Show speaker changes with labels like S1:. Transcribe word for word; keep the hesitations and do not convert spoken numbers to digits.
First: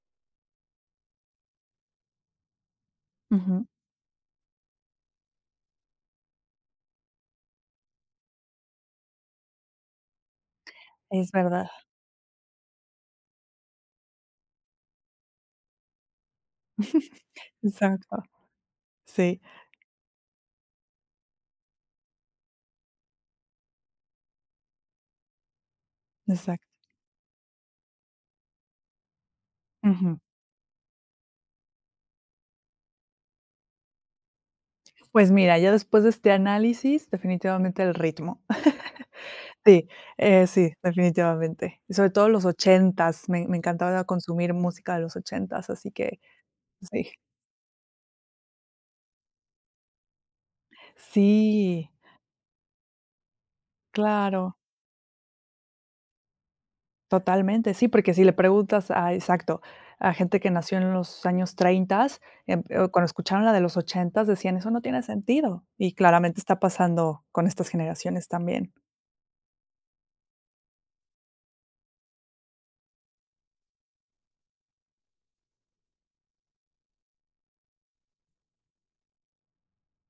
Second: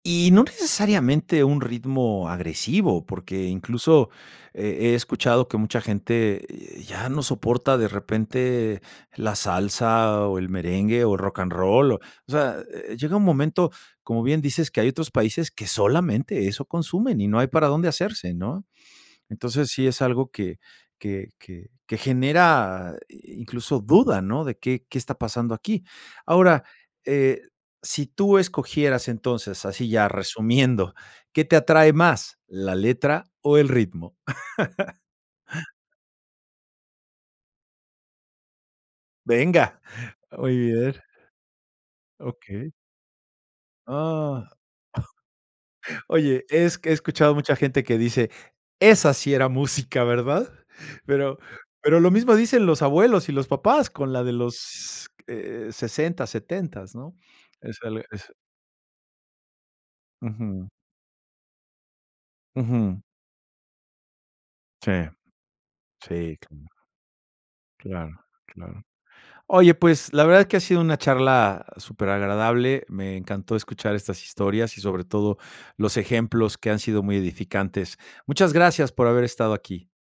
S1: Y no necesariamente un ritmo agresivo, porque
S2: Ujú.
S1: incluso he he escuchado que mucha gente, eh, ya no soporta de repente la salsa o el merengue o el
S2: Es verdad.
S1: rocanrol o o sea, eh, llega un momento, como bien dices, que hay otros países que solamente eso consumen y no hay para dónde
S2: Exacto.
S1: hacerse, ¿no?
S2: Sí.
S1: Entonces, sí es algo que que que que genera incluso duda, ¿no? De, ¿qué qué está pasando aquí?
S2: Exacto.
S1: Ahora, eh, si tú escogieras entonces, así ya
S2: Ujú.
S1: resumiendo, ¿qué te atrae más, la letra o el ritmo?
S2: Pues mira, ya después de este análisis, definitivamente el ritmo.
S1: Venga.
S2: Sí, eh,
S1: Muy
S2: sí,
S1: bien.
S2: definitivamente. Y sobre todo los
S1: Okey.
S2: ochentas. Me me encantaba
S1: Ah.
S2: consumir música de los ochentas, así que
S1: Oye, es que he
S2: sí.
S1: escuchado mucha gente que dice: "Esa sí era música, ¿verdad?" Pero
S2: Sí.
S1: pero lo mismo dicen los abuelos y los papás con la de
S2: Claro.
S1: los, eh, sesenta, setentas, ¿no?
S2: Totalmente,
S1: Es
S2: sí,
S1: al
S2: porque si
S1: es
S2: le preguntas a exacto, a gente que
S1: Ujú.
S2: nació en los años treintas, em,
S1: Ujú.
S2: cuando escuchaban la de los ochentas, decían: "Eso no
S1: Sí,
S2: tiene sentido". Y
S1: sí,
S2: claramente está
S1: claro.
S2: pasando con estas
S1: Claro,
S2: generaciones también.
S1: claro. Oye, pues la verdad es que ha sido una charla super agradable. Me encantó escuchar estas historias y sobre todo los ejemplos que han sido muy edificantes. Muchas gracias por haber estado aquí.